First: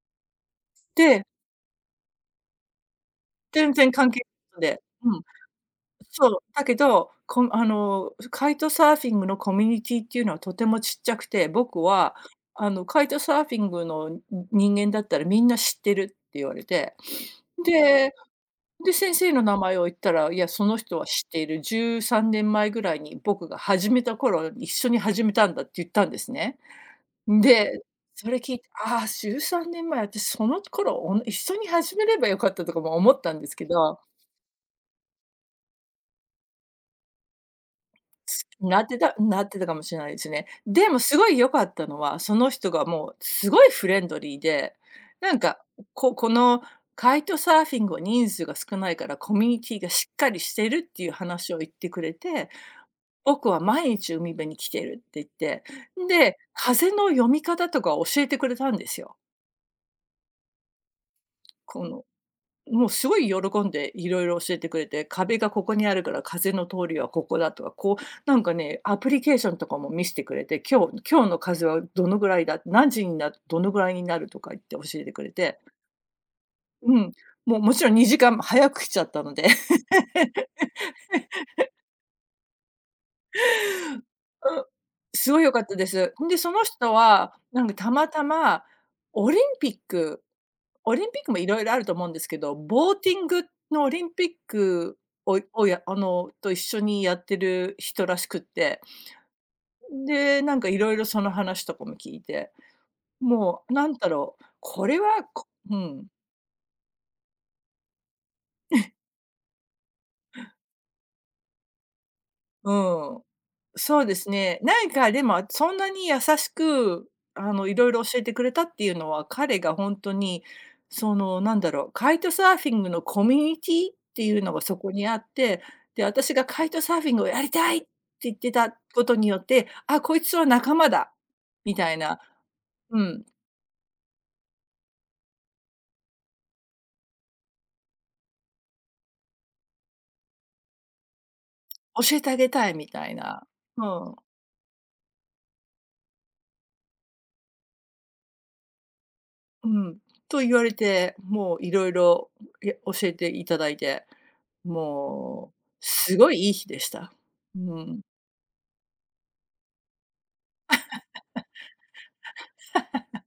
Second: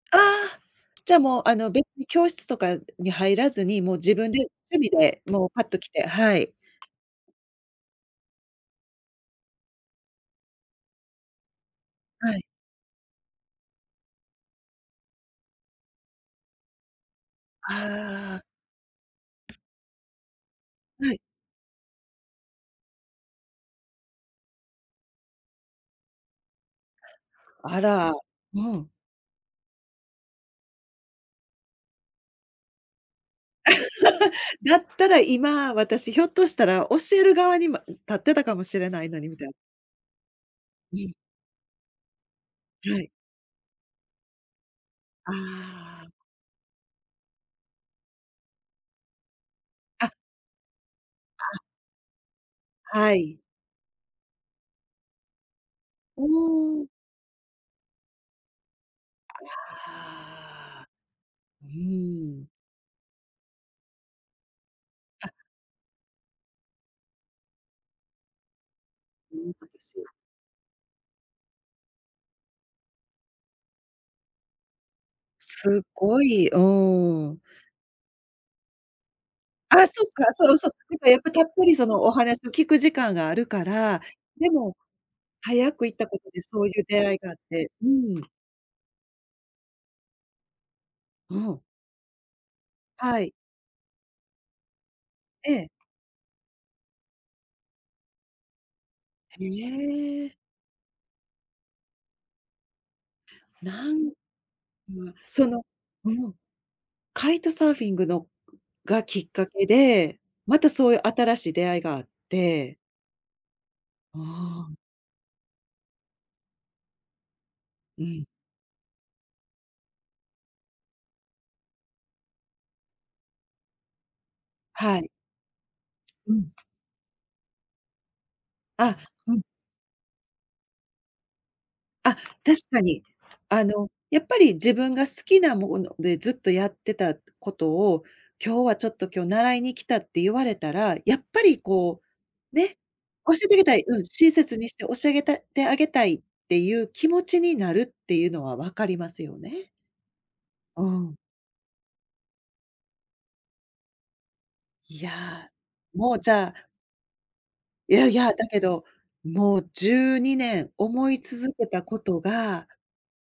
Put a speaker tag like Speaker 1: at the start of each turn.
Speaker 1: ああ。じゃ
Speaker 2: で。
Speaker 1: もうあの別に教室とかに入らず
Speaker 2: 全
Speaker 1: に、
Speaker 2: 然
Speaker 1: もう
Speaker 2: 関
Speaker 1: 自
Speaker 2: 係
Speaker 1: 分で
Speaker 2: ないので、
Speaker 1: 趣味
Speaker 2: う
Speaker 1: で
Speaker 2: ん。
Speaker 1: もうぱっと来て、
Speaker 2: そ
Speaker 1: は
Speaker 2: う、
Speaker 1: い。
Speaker 2: だけど、こあのカイトサーフィングのコミュニティーっていうのはとてもちっちゃくて。僕は
Speaker 1: はい。
Speaker 2: あのカイトサーフィングの人間だったらみんな知ってるって言われて。で、
Speaker 1: ああ。
Speaker 2: 先生の名前を言ったら、いや、その人は
Speaker 1: はい。
Speaker 2: 知っている、13年前ぐらいに僕が始めた頃一緒に始めたんだって言ったんですね。ん
Speaker 1: あ
Speaker 2: で、
Speaker 1: ら、
Speaker 2: それ聞いて、
Speaker 1: うん。
Speaker 2: ああ、13年前、私その頃お一緒に始めればよかったとかも思ったんですけど。
Speaker 1: だったら今、私ひょっとしたら教える側にま立ってたかもし
Speaker 2: なっ
Speaker 1: れ
Speaker 2: て
Speaker 1: ない
Speaker 2: た
Speaker 1: のに、み
Speaker 2: な
Speaker 1: た
Speaker 2: っ
Speaker 1: いな。
Speaker 2: てたかもしれないですね。で
Speaker 1: う
Speaker 2: も
Speaker 1: ん。
Speaker 2: 凄い良かったのは、その人が
Speaker 1: は
Speaker 2: も
Speaker 1: い。
Speaker 2: う凄いフレンドリーで。な
Speaker 1: あ
Speaker 2: んか、
Speaker 1: あ。
Speaker 2: ここの、カイトサーフィンは人数が少ないから、コミュニティーがし
Speaker 1: あ。
Speaker 2: っかりしてるっていう話を
Speaker 1: あ。
Speaker 2: 言ってくれて。
Speaker 1: はい。
Speaker 2: 僕は毎日海辺に来てるって言って、
Speaker 1: う
Speaker 2: で、
Speaker 1: ん。
Speaker 2: 風の読み方とかを教えてくれたんですよ。
Speaker 1: ああ、う
Speaker 2: この、
Speaker 1: ーん。
Speaker 2: もうすごい喜んで色々教えてくれて。
Speaker 1: あ。
Speaker 2: 壁がここにあるから風の通りはここだとか、こう、なんかね、アプリケーションとかも見
Speaker 1: [unintelligible]
Speaker 2: してくれて。今日今日の風はどのぐらいだ、何時になどのぐらいになるとか言って教えてくれて。
Speaker 1: すっごい、う
Speaker 2: うん、
Speaker 1: ーん。
Speaker 2: もうもちろん2時間早く来ちゃったので。
Speaker 1: ああ、そっか、そうそう。なんかやっぱたっぷ りそのお話を聞く時間があるから、で
Speaker 2: う。
Speaker 1: も、
Speaker 2: すごい良かっ
Speaker 1: 早
Speaker 2: た
Speaker 1: く
Speaker 2: で
Speaker 1: 行った
Speaker 2: す。
Speaker 1: こ
Speaker 2: そん
Speaker 1: と
Speaker 2: で、
Speaker 1: で
Speaker 2: そ
Speaker 1: そ
Speaker 2: の
Speaker 1: ういう
Speaker 2: 人
Speaker 1: 出会いがあ
Speaker 2: は、
Speaker 1: っ
Speaker 2: なん
Speaker 1: て、
Speaker 2: か
Speaker 1: う
Speaker 2: たまた
Speaker 1: ん。
Speaker 2: まオリンピック、オリンピック
Speaker 1: う
Speaker 2: も色
Speaker 1: ん。
Speaker 2: 々あると思うんですけど。ボーティ
Speaker 1: は
Speaker 2: ン
Speaker 1: い。
Speaker 2: グのオリンピックを
Speaker 1: ええ。
Speaker 2: をあの、と一緒にやっている人らしくって。
Speaker 1: へえ。
Speaker 2: で、なんか色々その話とかも聞いて、もう
Speaker 1: な
Speaker 2: 何
Speaker 1: ん
Speaker 2: だろう、これ
Speaker 1: わ
Speaker 2: は、
Speaker 1: そ
Speaker 2: こ、
Speaker 1: の
Speaker 2: うん。
Speaker 1: うん、カイトサーフィングのがきっかけで、またそういう新しい出会いがあっ
Speaker 2: う
Speaker 1: て。
Speaker 2: ん。そうで
Speaker 1: あ
Speaker 2: すね。
Speaker 1: あ。
Speaker 2: なんかでもそんなに優しく、あの色
Speaker 1: う
Speaker 2: 々教え
Speaker 1: ん。
Speaker 2: てくれたっていうのは、彼が本当に、その何だろう、カイトサーフィングのコミュニティーっていうのがそこ
Speaker 1: は
Speaker 2: に
Speaker 1: い。
Speaker 2: あって。で、
Speaker 1: う
Speaker 2: 私が
Speaker 1: ん。
Speaker 2: カイトサーフィングをやりたいって言ってた
Speaker 1: あ、
Speaker 2: ことに
Speaker 1: う
Speaker 2: よ
Speaker 1: ん。
Speaker 2: って、あ、こいつは仲間だみたい
Speaker 1: あ、
Speaker 2: な。
Speaker 1: 確か
Speaker 2: う
Speaker 1: に。
Speaker 2: ん。
Speaker 1: あのやっぱり自分が好きなものでずっとやってたことを、今日はちょっと今日習いに来たって言われたら。やっぱりこ
Speaker 2: 教えてあげ
Speaker 1: う、
Speaker 2: たい
Speaker 1: ね、
Speaker 2: みたい
Speaker 1: 教
Speaker 2: な。
Speaker 1: えてあげたい、
Speaker 2: う
Speaker 1: うん、
Speaker 2: ん。
Speaker 1: 親切にして教え上げたてあげたいっていう気持ちになるっていうのは分かりますよ
Speaker 2: う
Speaker 1: ね。
Speaker 2: ん。と言われ
Speaker 1: う
Speaker 2: て。
Speaker 1: ん。
Speaker 2: もういろいろや教えて頂いて、
Speaker 1: いや、
Speaker 2: もう
Speaker 1: も
Speaker 2: す
Speaker 1: うじ
Speaker 2: ごいい
Speaker 1: ゃ
Speaker 2: い
Speaker 1: あ。
Speaker 2: 日でした。う
Speaker 1: い
Speaker 2: ん。
Speaker 1: やいや、だけど、もう12年思い続けたことが。